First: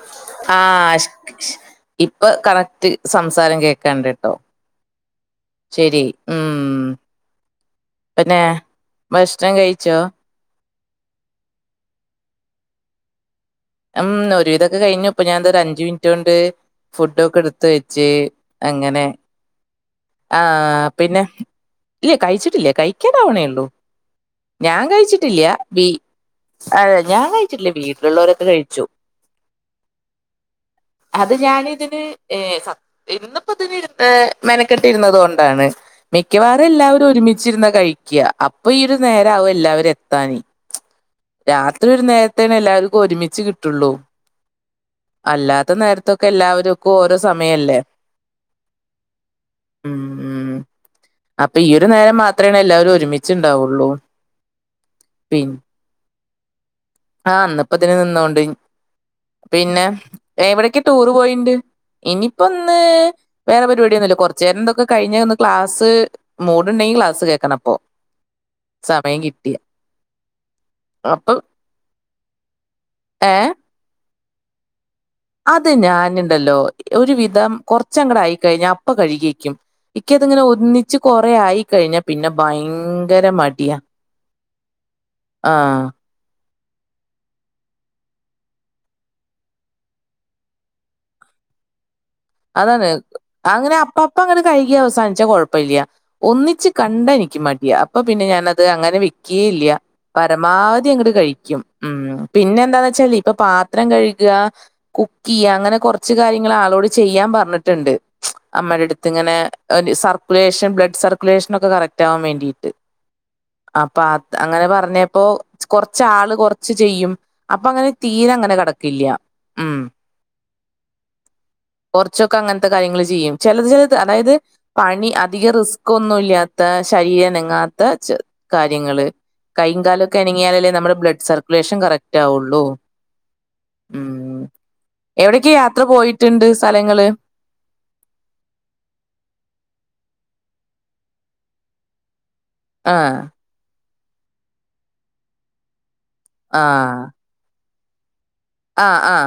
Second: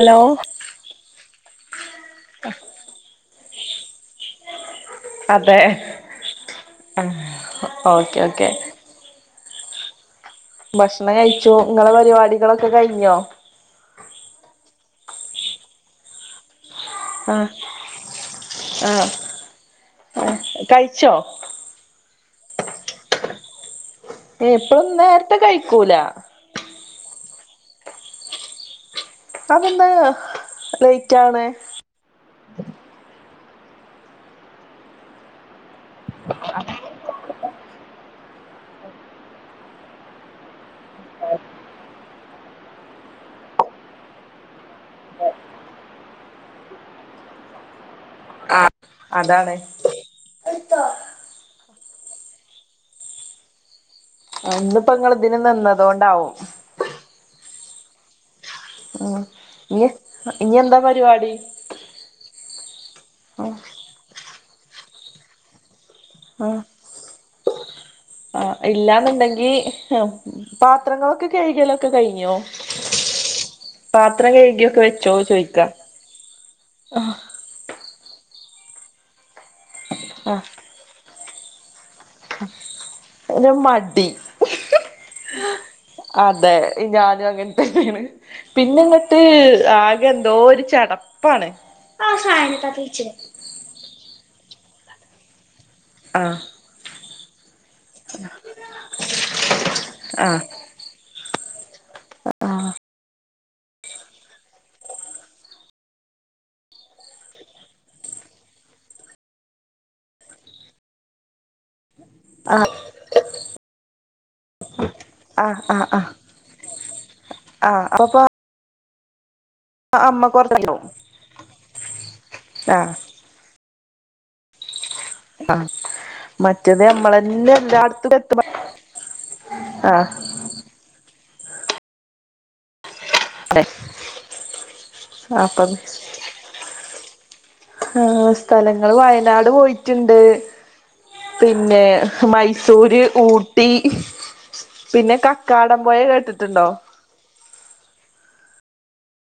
Hello ആ ഷ് ഷ് ഇപ്പൊ കണക്റ്റ് സംസാരം കേക്ക്ണ്ട്ട്ടോ അതെ ശെരി ഉം ആഹ് ഓക്കെ പിന്നെ ഓക്കെ ഭഷ്ണം കയ്ച്ചോ ഭഷ്ണം കയിച്ചു ഇങ്ങളെ പരിപാടികളൊക്കെ കഴിഞ്ഞോ ഉം ഒരുവിധൊക്കെ കയ്ഞ്ഞു ഇപ്പൊ ഞാൻ ദാ ഒരഞ്ചുമിൻറ്റോണ്ട് ആഹ് ഫുടൊക്കെട്ത്ത് വെച്ച് അങ്ങനെ ആഹ് ആഹ് ആ കഴിച്ചോ പിന്നെ ഇല്ല കയ്ച്ചിട്ടില്ല കഴിക്കാനാവണേ ഒള്ളൂ ഏഹ് ഞാൻ ഇപ്പളൊന്നും നേരത്തെ കഴിച്ചിട്ടില്ല വി കഴിക്കൂല ഞാൻ കഴിച്ചിട്ടില്ല വീട്ടിലുള്ളവരൊക്കെ കഴിച്ചു അതെന്താ ലേറ്റ് അത് ആവ്ണേ ഞാൻ ഇതിന് ഏ സ ഇന്നിപ്പൊതിന് മെനക്കെട്ട് ഇരുന്നതോണ്ടാണ് മിക്കവാറും എല്ലാവരും ഒരുമിച്ചിരുന്നാ കഴിക്ക അപ്പൊ ഈ ഒരു നേര ആവും എല്ലാവരും എത്താന് രാത്രി ഒരു നേരത്തേന്ന എല്ലാർക്കും ഒരുമിച്ച് കിട്ടുള്ളൂ അല്ലാത്ത നേര്ത്തൊക്കെ എല്ലാവരക്കും ഓരോ സമയല്ലേ ആഹ് അതാണ് ഉം ഉ അപ്പൊ ഈ ഒരു നേരം മാത്രേണ് എല്ലാവരും ഒരുമിച്ച്ണ്ടാവുള്ളൂ അന്നിപ്പോ ങ്ങൾ ഇതിന് നിന്നതൊണ്ടാവും ആ ന്ന്പ്പതിന് നിന്നോണ്ട് ഉം പിന്നെ ഇഞ്ഞ് ഇഞ്ഞ് എവടൊക്കെ എന്താ ടൂറ് പരിപാടി പോയിണ്ട് ഇനിപ്പോ ന്ന് ആഹ് വേറെ പരിപാടിയൊന്നുംല്ല കൊറച്ചേരം ന്തൊക്കെ കഴിഞ്ഞൊന്ന് ക്ലാസ്സ് മൂട്ണ്ടെങ്കി ക്ലാസ് കേക്കണപ്പൊ ആ ഇല്ലാന്ന്ണ്ടെങ്കി പാത്രങ്ങളൊക്കെ കഴ്കലൊക്കെ കയ്ഞ്ഞോ ഏഹ് പാത്രം കഴ്കിഒക്കെ വെ അത് ഞാനിണ്ടല്ലോ ഒരു ആഹ് വിധം കുറച്ചങ്ങട ആയിക്കഴിഞ്ഞാ അപ്പ കഴുകി വെക്കും ഇക്ക് ആഹ് അതിങ്ങനെ ഒന്നിച്ച് കൊറെ ആയി കഴിഞ്ഞാൽ പിന്നെ ഭയ ങ്കര ഒരു മടിയ മടി ആഹ് അതെ ഞാനും അങ്ങന് തന്നേണ് പിന്നെങ്ങട്ട് ആകെ എന്തോര് ചടപ്പാണ് ആ സ അതാണ് അങ്ങനെ അപ്പപ്പം അങ്ങട് കഴ്കി അവസാനിച്ച കൊഴപ്പല്ല്യ ആഹ് ഒന്നിച്ച് കണ്ട എനിക്ക് മ ടിയ അപ്പൊ പിന്നെ ഞാനത് അങ്ങനെ വെക്കേല്ല്യ ആഹ് പരമാവധി അങ്ങട് കഴിക്കും ഉം പിന്നെന്താന്ന് വെച്ചാല് ഇപ്പൊ പാത്രം കഴ്കാ കുക്കിയ്യ അങ്ങനെ കൊറച്ച് കാര്യങ്ങൾ ആളോട് ചെയ്യാൻ പറഞ്ട്ട്ണ്ട് അമ്മേടെട്ത്ത്ങ്ങനെ സർക്കുലേഷൻ ബ്ലഡ് സർക്കുലേഷൻ ഒക്കെ കറക് റ്റാവാൻ ആഹ് വേണ്ടിട്ട് അപ്പ അ അങ്ങനെ പറഞ്ഞ അപ്പൊ ആഹ് ആഹ് കൊറ്ച്ച് ആഹ് ആള് കൊറച്ച് ചെയ്യും അപ്പൊ ആഹ് അങ്ങനെ തീരെ അങ്ങനെ കടക്കില്ല ഉം അമ്മക്ക് കൊറേ [unintelligible] കുറ്ച്ചൊക്കെ അങ്ങനത്തെ കാര്യങ്ങൾ ചെയ്യും ചിലത് ചിലത് അതായത് പണി അ തിക ആഹ് റിസ്ക്കൊന്നുല്ലാത്ത മറ്റേത് നമ്മളന്നെ ശരീരനങ്ങാത്ത എല്ലായിടത്തും ചെ എത്തുമ്പ കാര്യങ്ങൾ കയ്യും കാലും ആഹ് ഒക്കെ നങ്ങിയാലേ നമ്മുടെ ബ്ലഡ് സർക്കുലേഷൻ കറക്റ്റ് ആവൊള്ളൂ അതെ ഉ എവിടക്കെ അപ്പം യാത്ര പോയിട്ടുണ്ട് സ്ഥലങ്ങള് ആ സ്ഥലങ്ങൾ വയനാട് പോയിട്ടുണ്ട് പിന്നെ മ സൂര്യ ആഹ് ഊട്ടി പിന്നെ കക്കാടം പോയ കേട്ടി ആ ആ ആ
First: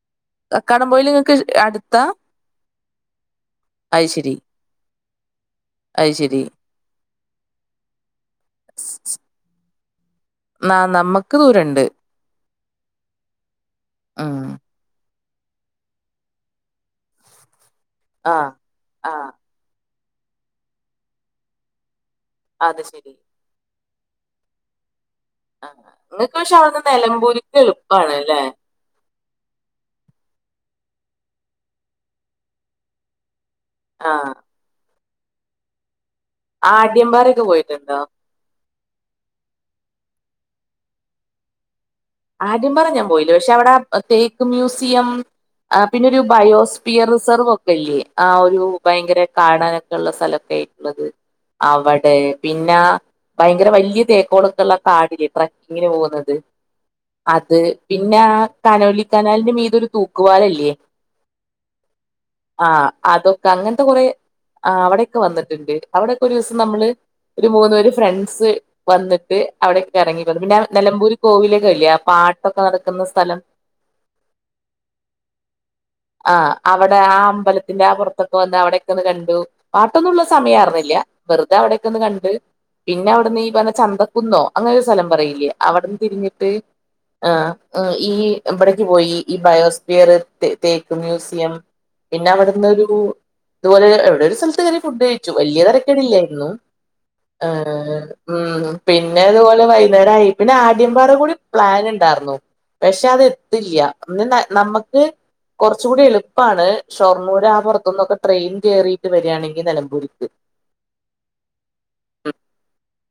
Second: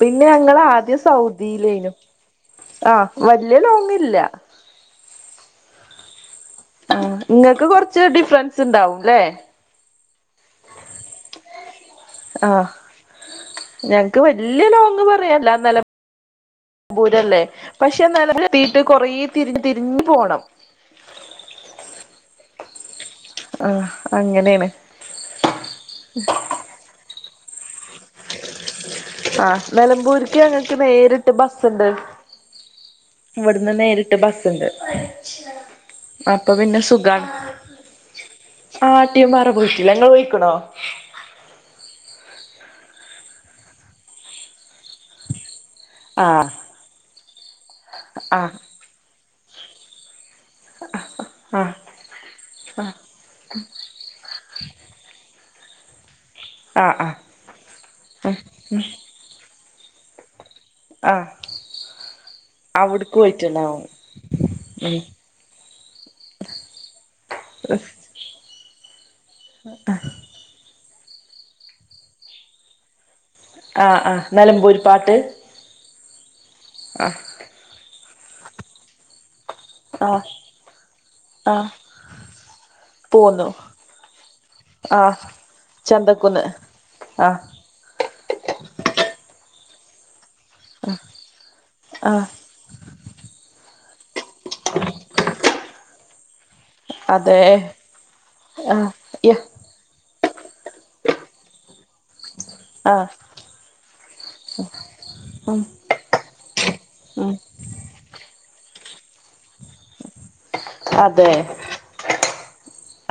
പിന്നെ ഞങ്ങളാദ്യം പോയില് നിങ്ങക്ക് സൗദിലേനു അടുത്താ ആഹ് വല്ല്യ ലോങ്ങില്ല അയ്ശെരി ആഹാ ഇങ്ങക്ക് കൊറച്ച് സ്- സ്- ഡിഫ്റൻസ്ണ്ടാവുല്ലേ? ന നമ്മക്ക് ദൂരണ്ട് ആഹ് ഞങ്ങ്ക്ക് ഉം വല്ല്യലോങ് പറ യാല്ല നെലമ്പൂരല്ലേ? പക്ഷെ ആഹ് നെലമ്പൂരത്തിട്ട് കൊറേ ആഹ് തിരിഞ് പോണം അത് ശെരി ആഹാ അങ്ങനേണ് ആ ഇങ്ങക്ക് പക്ഷെ അവ്ട്ന്ന് നെലമ്പൂര്ക്ക് എളുപ്പാണ്ല്ലേ? ആഹാ നെലമ്പൂര്ക്ക് ഞ്ഞങ്ങക്ക് നേരിട്ട് ബസ്സ്ണ്ട് ഇവട്ന്ന് നേരിട്ട് ആഹ്. ബസ്സ്ണ്ട് അപ്പപിന്നെ സുഖാണ് ആട്യംപാറയൊക്കെ പോയിട്ടുണ്ടോ? ആട്ടിയുംമ്പാറ പോയിട്ടില്ല ഇങ്ങളോയിക്ക്ണോ? ആദ്യംപാറ ഞാൻ പോയില്ല പക്ഷവടെ തേക്ക് മ്യൂസിയം പിന്നൊരു ആഹ് ബയോസ് പിയ റിസർവൊക്കെല്ല്യേ ആ ആഹ് ഒരു ഭയങ്കര കാണാനൊക്കെള്ള സ്ഥലൊക്കെ ള്ളത് ആഹ് അവടെ പിന്നാ ആഹ് ഭയങ്കര വല്ല്യ തേക്കോളൊക്കള്ള കാടില്ലെ ട്രക്കിങ്ങിന് പോകുന്നത് ആഹ് അത് പിന്നാ ആഹ് കനോലിക്കനാലിന്റെ മീതൊരു തൂക്കുപാലല്ല്യ ആഹ ആഹ് അതൊക്കെ അങ്ങൻത്തെ കൊറേ ആഹ് അവിടെക്കെ ഉം വന്നിട്ട്ണ്ട് അവിടെക്കൊരൂസം നമ്മള് ഒരു മൂന്ന് പേര് ഫ്രണ്ട്സ് വന്ന്ട്ട് അവിടെക്കെറങ്ങി പിന്നെയാ നെലമ്പൂര് കോവിലകയില്ലെ ആ പാട്ടൊക്കെ നട്ക്ക്ന്ന സ്ഥലം ആഹ് ആഹ് നിലമ്പൂരി പാട്ട് ആഹ് അവടെ ആ അമ്പലത്തിന്റെ ആ പൊറത്ത് ക്കെ വന്ന് അവിടെക്കൊന്ന് കണ്ടു പാട്ടൊന്നുള്ള ആഹ് സമയാർന്നില്ല്യ വെറ്തെ ആഹ് അവിടെക്കൊന്ന് കണ്ട് പിന്നെ അവിട്ന്നീ പോന്നു പറഞ്ഞ ചന്തക്കുന്നോ? അങ്ങനൊരു സ്ഥലം ആഹ് പറയില്ലേ? അവട്ന്ന് ചന്തക്കുന്ന് തിരിഞ്ഞിട്ട് ആ് ആഹ് ഈ ഇമ്പ്ടേക്ക് പോയി ഈ ബയോസ്പിയർ, തെതേക്ക് മ്യൂസിയം, ആഹ് പിന്നവ്ട് പിന്നൊരു ഇത്പോലെ എവ്ടൊരു സ്ഥൽത്ത് കെയറി ഫുഡ് കഴിച്ചു വല്ല്യ തെരക്കേടില്ലായിരുന്നു. അതെ ആഹ് മ് ആഹ് പിന്നെ യ ഇതുപോലെ വൈന്നേരായി പിന്നാദ്യംപാറകൂടി പ്ലന്ണ്ടാർന്നു പക്ഷെ ആഹ് അതെത്തില്ല്യ പിന്നെ ന്നമ്മക്ക് ഉം കൊറച്ചൂടി എളു പ്പാണ് ഉം ഷൊർണ്ണൂരാ പൊറത്ത്ന്നൊക്കെ ട്രെയിൻ കേറിയിട്ട് വെരാണെങ്കി നെലമ്പൂര്ക്ക് അതെ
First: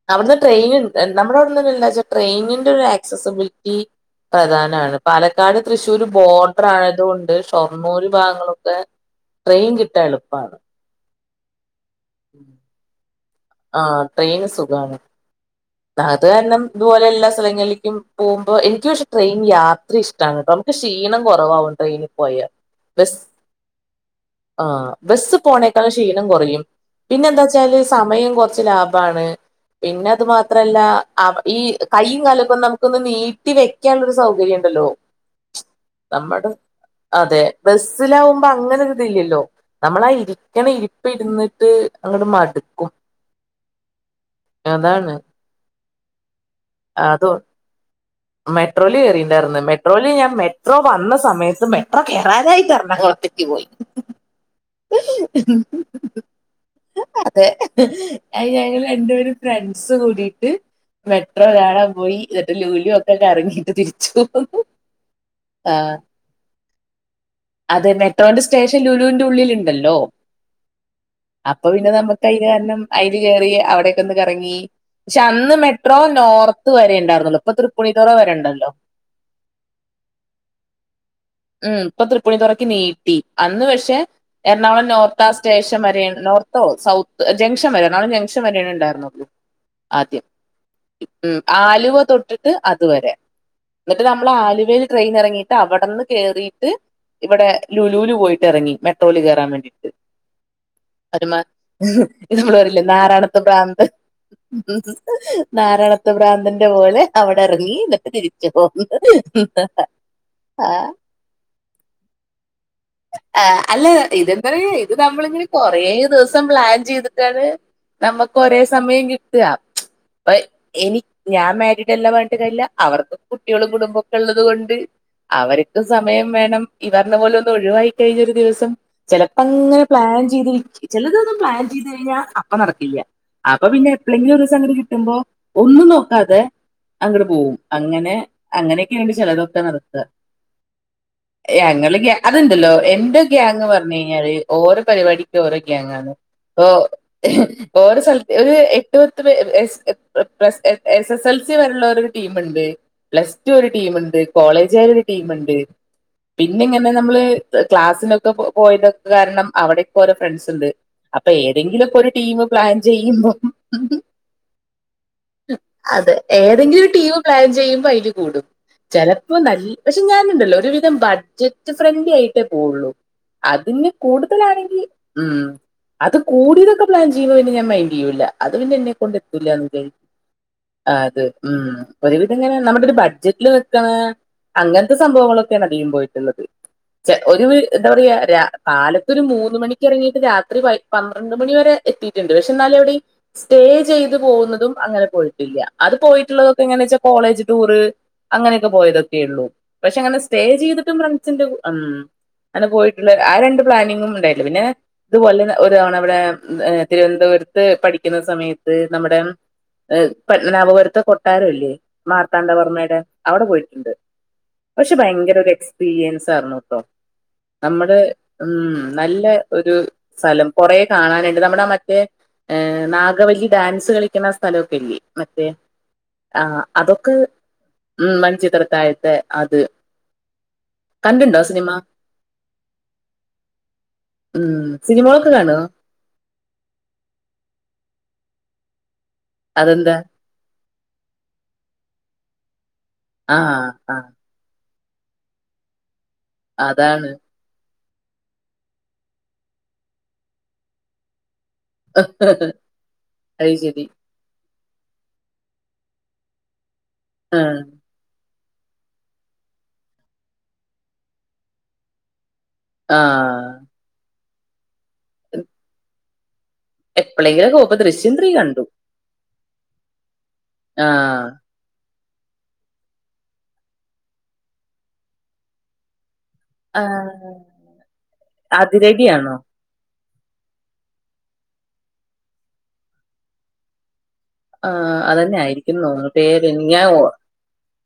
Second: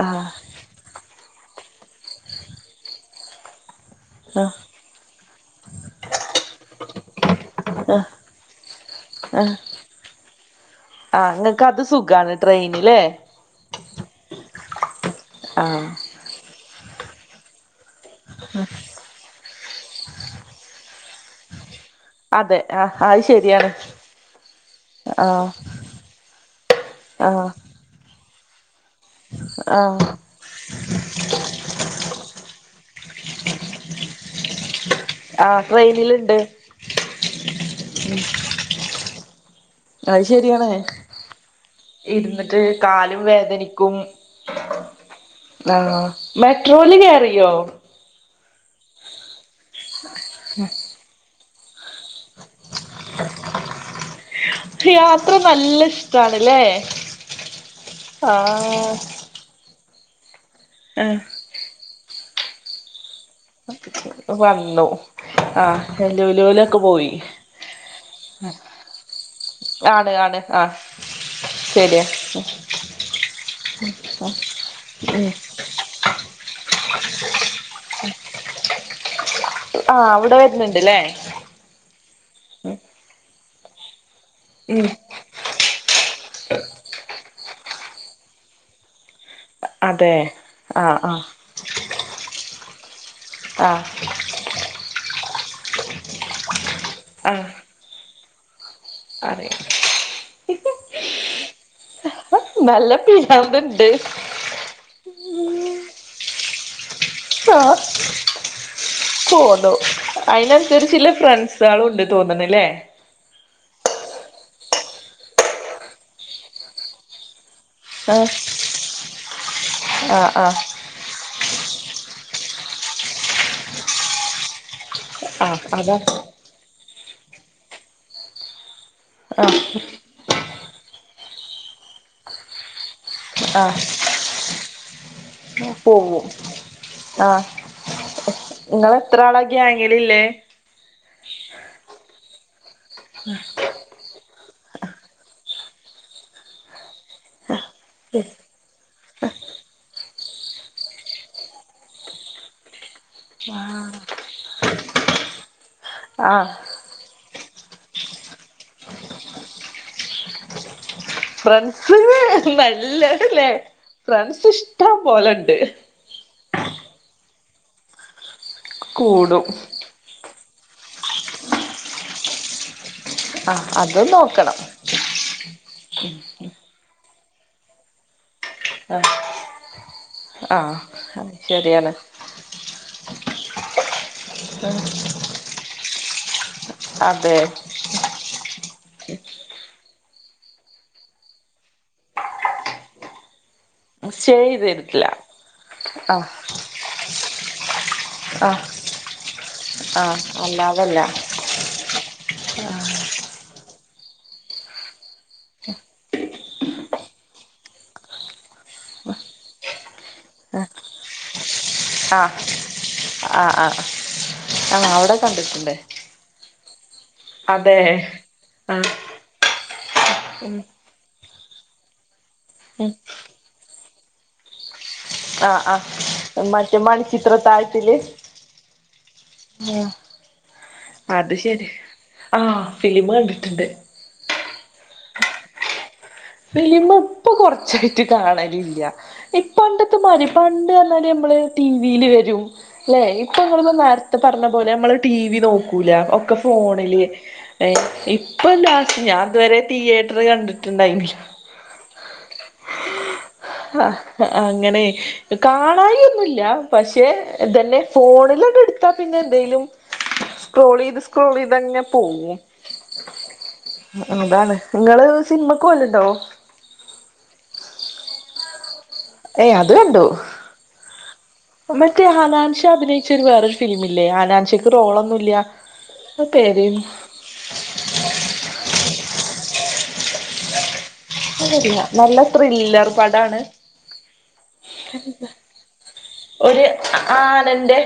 ആഹ് അവ്ടുന്ന് ട്രെയിന്ണ്ട് ന്താ നമ്മടവ്ടന്നെന്താച്ചാ ട്രെയിനിന്റൊരു ആക്സസബിലിറ്റി ആഹ് പ്രധാനാണ് പാലക്കാട്, തൃശ്ശൂർ, ബോഡ്രായതുകൊണ്ട് ആഹ് ഷൊർണ്ണൂര് ഭാഗങ്ങളൊക്കെ ആഹ് ട്രെയിൻ കിട്ടാ എളുപ്പാണ്. ആഹ് ഇങ്ങക്കത് സുഖാണ് ട്രെയിന് ല്ലേ? ആഹാ ട്രെയിന് സുഖാണ് ആഹ് അത് കാരണം ഇതുപോലെ എല്ലാ സ്ഥലങ്ങളിലേക്കും പോകുമ്പോ എനിക്ക് പ ട്രെയിൻ യാത്രയിഷ്ടാണ് ട്ടോ, നമക്ക് ക്ഷീണം കൊറവാവും ട്രെയിനി അതെ ഹാ ആഹ്ശെരിയാണ് ആ് ബസ്സ് പോണേക്കാളും ക്ഷീണം കൊറയും ആഹ് പിന്നെന്താച്ചാല് സമയം കൊറച്ച് ലാഭാണ് ആഹ് പിന്നതുമാത്രല്ലാ ആഹ് ഈ കയ്യും കാലു ക്കൊന്ന് നമുക്കൊന്ന് നീട്ടി വെക്കാനൊരു സൗകര്യ ണ്ടല്ലോ ആഹ് ട്രെയിനില്ണ്ട് നമ്മടം അതെ ബെസ്സിലാവുമ്പോ അ അങ്ങനൊര് തില്ലല്ലോ നമ്മളാ അത് ഇരിക്കണ ശരിയാണ് ഇരിപ്പ് ഇര്ന്നിട്ട് അങ്ങട്ട് ഇരുന്നിട്ട് മടുക്കും കാലും വേദനിക്കും അതാണ് ആഹ് മെട്രോല് കേറിയോ മെട്രോല് കേറിണ്ടാര്ന്നു മെട്രോല് ഞാൻ മെട്രോ വന്ന സമയത്ത് മെട്രോ കേറാനായ്ട്ട് എരണാങ്കുളത്തെ ട്ടിവൊയി യാത്ര നല്ല ഇഷ്ടാണ്ല്ലേ അതെ അയ് ഞങ്ങള് രണ്ടു ആഹ് പേരും ഫ്രണ്ട്സ് കൂടിട്ട് മെട്രോ കാണാൻ പോയി ന്ന്ട്ട് ലുലു ഒക് ക്ക എറങ്ങിട്ട് തിര്ച്ചു പൊന്നു ആഹ് ലുലൂലൊക്ക പോയി അത് മെട്ടോന്റെ സ്റ്റേഷൻ ലുലൂന്റ് ഉള്ളില് ണ്ടല്ലോ അണ് ആഹ് അപ്പൊ പിന്നെ ശരിയാ നമ്മുക്ക് അയ്ന് കേണം അയില് കേറി അവിടെക്കെന്ന് ഉം കറങ്ങീ ക്ഷെ അന്ന് മെട്രോ നോർത്ത് വരെ ണ്ടാര്ന്ന്ള്ളു ഇപ്പൊ തൃപ്പൂണിത്തുറ വരെ ഉണ്ടല്ലോ ആഹ് അവിടെ വെര്ന്നുണ്ട് ല്ലേ ഉം പ്പൊ തൃപ്പുണിത്തുറക്ക് നീട്ടി അന്ന് പക്ഷെ എറണാകുളം ഉം നോർ ത്താ സ്റ്റേഷൻ വരെയെ നോർത്തോ സൗത്ത് ജംഗ്ഷൻ വരെ ര്ണാങ്കുളം ജംഗ്ഷൻ വരെണ് ണ്ടാര്ന്നുള്ളൂ അതെ ആദ്യം ആഹ് ആഹ് ഉം ആലുവ തൊട്ട്ട്ട് അതുവരെ ആഹ് ന്നട്ട് നമ്മള് ആലുവേന്ന് ട്രെയിന് എറങ്ങിട്ട് അവടെന്ന് കേറിയിട്ട് ഇവടെ ആഹ് ലുലൂല് പോയിട്ട് എറങ്ങി മെട്രോല് കേറാൻ അറിയാം വേണ്ടിട്ട് അത് മ്മ ത് നമ്മള് പറില്ലേ നല്ല നാരാണത്ത് പ്രാന്ത്‌ പിരാന്ത്ണ്ട് നാരായണത് ഭ്രാന്തന്റെ പോലെ അവിടെ ആഹ് എറങ്ങി ന്നിട്ട് തിരിച്ചു പോകുന്നു പോന്നു ആഹ് അയിനനുസരിച്ചുള്ള ഫ്രണ്ട്സാളും ണ്ട് തോന്നുണ് ല്ലേ ആഹ് അല്ല ഇത്‌ ഇതെന്തറെയ് ഇത് നമ്മളിങ്ങനെ കൊറേ ദെവസം പ്ലാൻ ചെയ്തിട്ടാണ് ആഹ് നമക്ക് ഒരേ സമയം കിട്ട ആഹ് പ്പ ആഹ് എനി ഞാൻ മാരിഡ് അല്ലാ പർഞ്ഞ്ട്ട് കാര്യല്ല അവർക്കും കുട്ട്യളും കുടുംമ്പൊക്ക ഉള്ളത് കൊണ്ട് ആഹ് അവർക്കും അതാ സമയം വേണം ഇവർടെ പോല ഒന്ന് ഒഴിവായി കഴിഞ്ഞൊരു ദിവസം ചെലപ്പ ആഹ് ങ്ങനെ പ്ലാൻ ചെയ്തിരിക് ചെല തൊന്നും പ്ലാൻ ചെയ്ത് കഴിഞ്ഞാ അപ്പ നടക്കില്ല അപ്പൊ പിന്നെ എപ്പളെങ്കിലു ഒരോസങ്ങട് കിട്ടുമ്പോ ആഹ് ഒന്നും പോവും നോക്കാതെ അങ്ങട് ആഹ് പോവും അങ്ങനെ നിങ്ങള് അങ്ങനെക്കെയെണ് എത്ര ആളാ ചെലതൊക്ക നടത്ത ഗ്യാങ്ങിലില്ലേ എ അങ്ങള് ഗ അത് ണ്ടല്ലോ എന്റെ ഗ്യാങ് പർഞ് കഴിഞ്ഞാല് ഓരൊ പരിപാടിക്ക് ഓരോ ഗ്യാങ് ആണ് പ്പൊ ഓരോ സ്ഥൽ ഒരു എ ട്ട് പത്ത് പെ [unintelligible] എസ് എസ് എൽ സി വരെള്ള ഒരു ടീമുണ്ട് പ്ലസ് ടു ഒരു ടീമ്ണ്ട് കോളേജാര് ഒരു ടീമ്ണ്ട് ആഹ് പിന്നെ ങ്ങനെ നമ്മള് ക്ലാസ്സിനൊക്കെ പൊ പോയതൊക്കെ കാര്ണം അവടക്കെ ഓരോ ഫ്രണ്ട്സ് ണ്ട് അപ്പൊ ഏതെങ്കിലൊക്ക ഫ്രണ്ട്സ് ഒരു ടീമ് പ്ലാൻ ചെയ്യുമ്പൊ നല്ലതല്ലേ ഫ്രണ്ട്സ് ഇഷ്ടം പോലെണ്ട് അതെ ഏതെങ്കിലു ഒര് ടീമ് പ്ലാൻ ചെയ്യുമ്പോ അയില് കൂടും ചെലപ്പോ കൂടും നല്ല് പക്ഷെ ഞാന്ണ്ടല്ലോ ഒരുവിധം ബഡ്ജറ്റ് ഫ്രണ്ട്ലി ആയിട്ടേ പോവുള്ളൂ ആഹ് അതത് ന്ന് അത് നോക്കണം കൂടുതലാണെങ്കി ഉം അത് കൂടിയതൊക്ക പ്ലാൻ ചെയ്യുമ്പൊ പിന്ന ഞാൻ മൈന്റ് എയൂല്ല അത് പിന്നെ എന്നെ ആഹ് കൊണ്ട് എത്തുല്ലന്ന് ജര് ആഹ് അത് ഉം ശരിയാണ് ഒരൊര് ത്ങ്ങനെ നമ്മുട ഒരു ബഡ്ജറ്റില് നിക്ക്‌ണ അങ്ങൻത്ത സംഭവങ്ങളൊക്കെണ് അധികം പോയിട്ട്ള്ളത് ചെ അതെ ഒരു വി എന്താ പറയാ രാ കാലത്തൊരു മൂന്ന് മണിക്ക് എറങ്ങിയിട്ട് രാത്രി പയ് പന്ത്രണ്ട് മണി വരെ എത്തിയിട്ട്ണ്ട് പക്ഷെ ന്നാലും എവിടെയ് സ്റ്റേ ചെയ്ത് സ്റ്റേയ് പോകുന്നതും ചെയ്തിരിക്കില്ല അങ്ങനെ പോയിട്ടില്ല അത് ആഹ് പോയിട്ടുള്ളതൊക്കെ എങ്ങന ച്ചാ കോളേജ് ടൂറ് ആഹ് അങ്ങനെക്കെ പോയതൊക്കെ ഉള്ളൂ പക്ഷെ ആഹ് അങ്ങനെ സ്റ്റേ ചെയ്തിട്ടും അല്ലാതല്ല ഫ്രണ്ട്സിന്റെ കു ഉം ങ്ങന പോയിട്ടുള്ള ആ രണ്ട് പ്ലാനിങ്ങും ണ്ടായിട്ട്ല്ല പിന്നെ ഇതുപോലെ ഒരുതവണവടെ തിരുവനന്തപുരത്ത് പഠിക്ക്ന്ന സമയത്ത് നമ്മടെ എഹ് ആഹ് പത്മനാഭപുരത്തെ കൊട്ടാരവില്ലേ? മാർത്താണ്ഡവർമ്മയ്ടെ അവടെ ആഹ് ആഹ് പോയിട്ട്ണ്ട് ആഹ് പക്ഷെ അവിടെ ഭയങ്കരൊരു എ കണ്ടിട്ടുണ്ട് ക്സ്പീരിയൻസായിരുന്നുട്ടോ അതെ നമ്മള് മ് ആഹ് നല്ല ഒരു സ്ഥലം ഉം കൊറേ കാണാന്ണ്ട് നമ്മടെ ആ മറ്റേ ഏഹ് ഉം നാഗവല്ലി ഡാൻസ് കളിക്ക്ണാ സ്ഥലവൊക്കെയില്ലേ? മറ്റേ ആഹ് ആഹ് ആഹാ മറ്റേ അതൊക്ക് മണിച്ചിത്രത്താഴത്തില് മ് മണിച്ചിത്രത്താഴത്തെ അത് ആഹ് അത് കണ്ടിണ്ടോ ശരി സിനിമ ആഹ് ഫിലിമ് കണ്ടിട്ട്ണ്ട് ഉം സിനിമോളൊക്കെ കാണോ ഫിലിമ് ഇപ്പൊ കൊറച്ചായിറ്റ് കാണലില്ല അതെന്താ പണ്ട്ർഞ്ഞാല് ഇമ്പള് ടിവീല് വെരും ല്ലേ ആ ഇപ്പമ്മള് ആ നേര്ത്തെ പറഞ്ഞപോലെ അമ്മള് ടി വി നോക്കുല ഒക്കെഫോണില് അതാണ് ഇപ്പൊലാസ് ഞാത് വരെ തിയേറ്റർകണ്ടിട്ടുണ്ടായി അത് ശരി ഹാ അങ്ങനെ കാണായിന്നുല്ല പക്ഷെ ആ ഇതന്നെ ഫോണിലണ്ട്ട്ത്താപിന്നെ ന്തേലും സ്ക്രോളെയ്ത് സ്ക്രോളെയ്തങ്ങ പോവും ആ അതാണ് ഇങ്ങള് സിൻമക്ക് പോവല്ണ്ടോ എപ്പളേങ്കിലൊക്കെ ഓപ്പം ദൃശ്യം ത്രീ കണ്ടു ഏ അത് കണ്ടു ആഹ് മറ്റേ ഹനാൻഷ അഭിനയിച്ചരു വേറൊരുഫിലിമില്ലേ ഹനാൻഷക്ക്റോളൊന്നുല്ല പേര് ആഹ് അതിരടിയാണോ അതല്ല നല്ല ത്രില്ലർ പടാണ് ആഹ് അതന്നെ ആയിരിക്കും നോന്ന പേര് ഒരു ഞാൻ ഓ ആനന്റെ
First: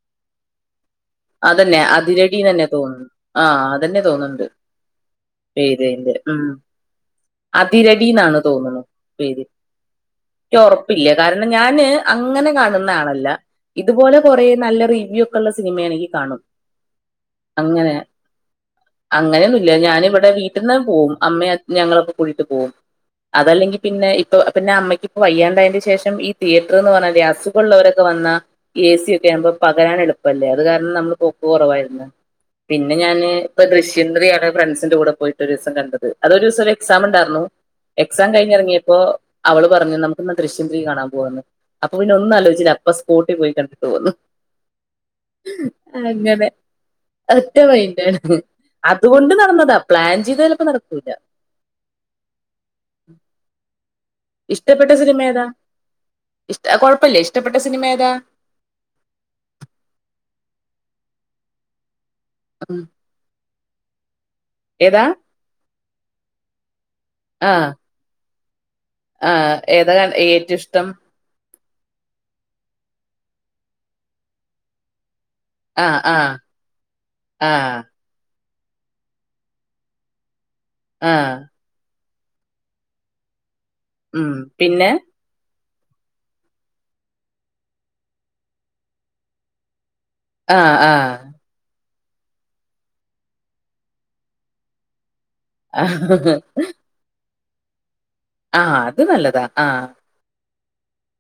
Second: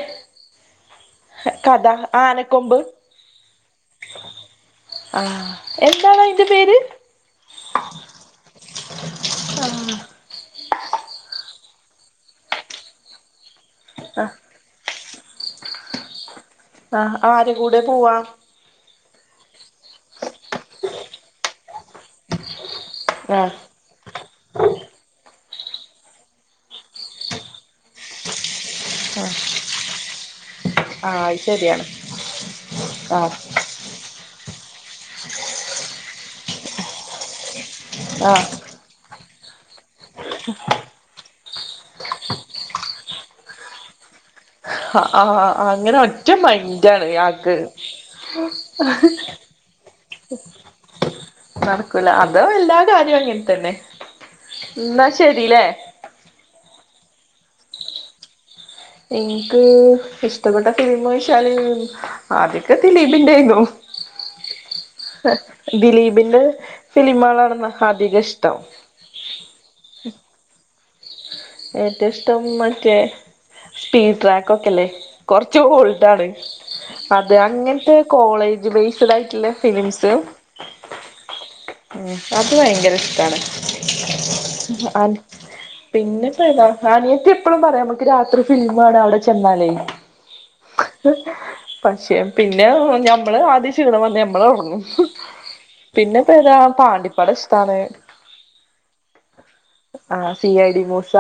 അതന്നെ കഥ അതിരടീന്നെന്നെ ആനക്കൊമ്പ് തോ ആ അതന്നെതോന്ന്ണ്ട് ആഹ് എന്താണയിന്റെ പേര് അതിരടിന്നാണ് തോന്ന്ണു പേര് ക്ക്ഒറപ്പില്ല കരണ്ണം ഞാന് അങ്ങനെ കാണുന്നആളല്ല ഇതുപോലെ ആ കൊറേ നല്ല റിവ്യൂഒക്കള്ള സിനിമേണങ്കികാണും ആ ആരെ കൂടെ അങ്ങനെ പോവാം അങ്ങനെയൊന്നുല്ല ഞാനിവിടെ വീട്ടിന്ന് പോവും അമ്മെ അ ഞങ്ങളക്കെകൂടിട്ട് പോവും ആ അതല്ലെങ്കി പിന്നെ ഇപ്പ പിന്നെ അമ്മയ്ക്കിപ്പ വയ്യാണ്ടായന്റെ ശേ ഷം ഈ തിയേറ്റർന്ന് പറഞ്ഞാല് അസുഖള്ളോരൊക്കെ വന്നാ ഏസി ആ ഒക്കെ ആഉമ്പോ പകരാന്എളുപ്പല്ലേ അത് കാരണം ആ നമ്മള് പൊ അത് പൊക്ക് ശരിയാണ് കുറവായിരുന്നു പിന്നെ ആ ഞാന് പ്പ ദൃശ്യം ത്രിയാണ് ഫ്രണ്ട്സിന്റെ കൂടെ പോയിട്ട് ഒരൂസംകണ്ടത്. അതൊരുസം ഒരു എക്സാം ഉണ്ടാർന്നു എക്സാം ആ കഴിഞ്ഞിറങ്ങിയപ്പോ അവള് പറഞ്ഞു നമുക്കിന്ന് ദൃശ്യം ത്രീ കാണാൻ പോകന്ന് അപ്പൊപിന്നെ ഒന്നലോയിച്ചില്ല അപ്പ സ്പോട്ട്പോയി കണ്ടിട്ട്പോന്നു. ഹ ആഹ ഹാ അങ്ങനെ ഒറ്റ മൈൻന്റാണ് ഇയാക്ക് ഒറ്റ മൈൻഡാണ് അതുകൊണ്ട് നടന്നതാ പ്ലാൻചെയ്തലപ്പോ നടക്കൂല നടക്കുല അതോ എല്ലാകാര്യ അങ്ങൻതന്നെ ഇഷ്ടപ്പെട്ട സിനിമേതാ ഇഷട കൊഴപ്പല്ല ഇഷ്ടപ്പെട്ട സിനിമേതാ എനിക്ക് ഇഷ്ടപ്പെട്ട സിനിമൊയ്ചാല് ആദ്യൊക്കെ ഉം ദിലീ പ് ന്റെയിര്ന്നു ഏതാ ദിലീപിന്റെ ഫിലിമളാണന്ന് ആഹ് അധികഇഷ്ടം ആഹ് ഏതാ ഏറ്റ്ഇഷ്ടം ഏറ്റവുഇഷ്ടം മറ്റേ സ്പീഡ്ട്രാക്ക് ഒക്കെല്ലേ കൊർച്ച് ആഹ് ഓൾഡാണ് ആഹ് അത് ആഹ് അങ്ങൻത്തെ കോളേജ് ബേസ്ഡ് ആയിട്ട്ള്ള ഫിലിംസ് ആഹ് ഉം അത് ഭയങ്കരഇഷ്ടാണ്. ഉം പിന്നെ പിന്നെപ്പേതാ ആനിയത്തി എപ്പഴുംപറയമക്ക് രാത്രി ഫിലിമാണ അവ്ടെ ചെന്നാലേ ആഹ് [unintelligible] പക്ഷേ പിന്നെ ഞമ്മള് ആദ്യ ഷീണംവന്ന് നമ്മളഒറങ്ങും ആഹ ആ പാണ്ടിപ്പട ഇഷ്ടാണ് ആഹ് അത് നല്ലതാ ആഹ് ആഹ് സീ ഐ ടി മൂസ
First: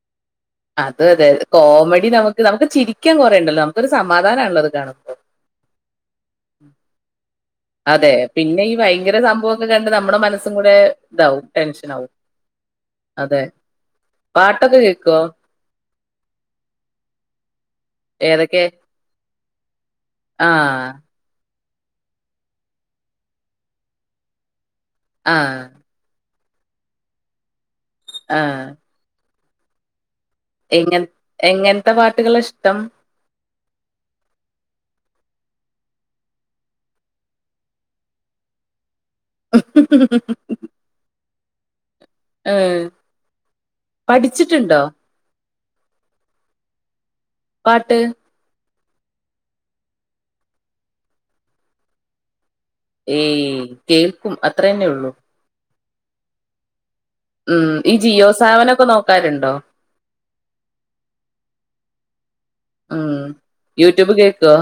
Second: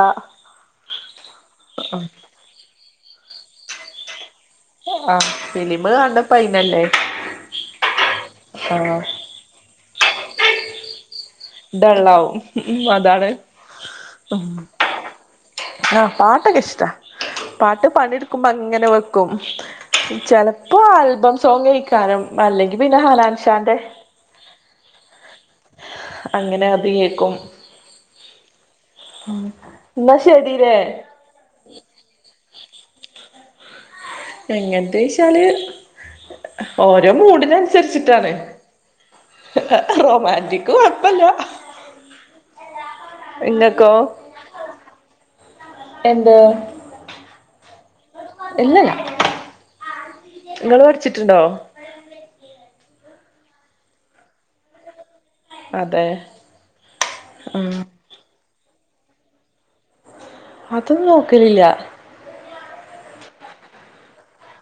അത അതെതെ കോമഡി നമുക്ക് നമുക്ക് ചിരിക്കൻ കുറേണ്ടല്ലോ നമുക്കൊരു സമാധാനമാള്ളത് ആഹ ഫിലിമ് കണ്ട പൈനല്ലേ അതെ, പിന്നെ ഈ ഭയങ്കര സംഭവോക്കെ കണ്ട് നമ്മുടെ മനസ്സും കൂടെ, ഇതാവും ടെൻഷനാവും ഡാള്ളാവും അതാണ് അതെ മ്ഹ് പാട്ടൊക്കെ കേക്കോ ആഹ് പാട്ടക ഇഷ്ടാ പാട്ട് പണിെടുക്കുമ്പോ ഏതൊക്കെ അങ്ങനെ വെക്കും ചെിലപ്പോ ആഹ് ആൽബം സോങ് ഇക്കാനും അല്ലെങ്കി പിന്നെ ഹനാൻഷാന്റെ ആഹ് അങ്ങനെ അത് കേൾക്കും. ആഹ് എന്നാ ശെരീ രെ എങ്ങ എങ്ങനത്തെ പാട്ടുകള് ഇഷ്ടം? എങ്ങനത്തെ ച്ചാല് ഓരോ മൂടിനനുസരിച്ചിട്ടാണ്. റൊമാന്റിക്ക് കുഴപ്പല്ല്യാ ആഹ് പഠിച്ചിട്ടുണ്ടോ? എന്ത്? പാട്ട് ഇല്ല ഞാ നിങ്ങള് പഠിച്ചിട്ടുണ്ടോ? ഏയ് കേൾക്കും അത്ര തന്നെ ഉള്ളൂ അതെ ആ മ്ഹ് ഈ ജിയോ സാവനൊക്കെ നോക്കാറണ്ടോ? അതൊന്നും നോക്കലില്ല ഉം യൂട്യൂബ് കേക്കോ?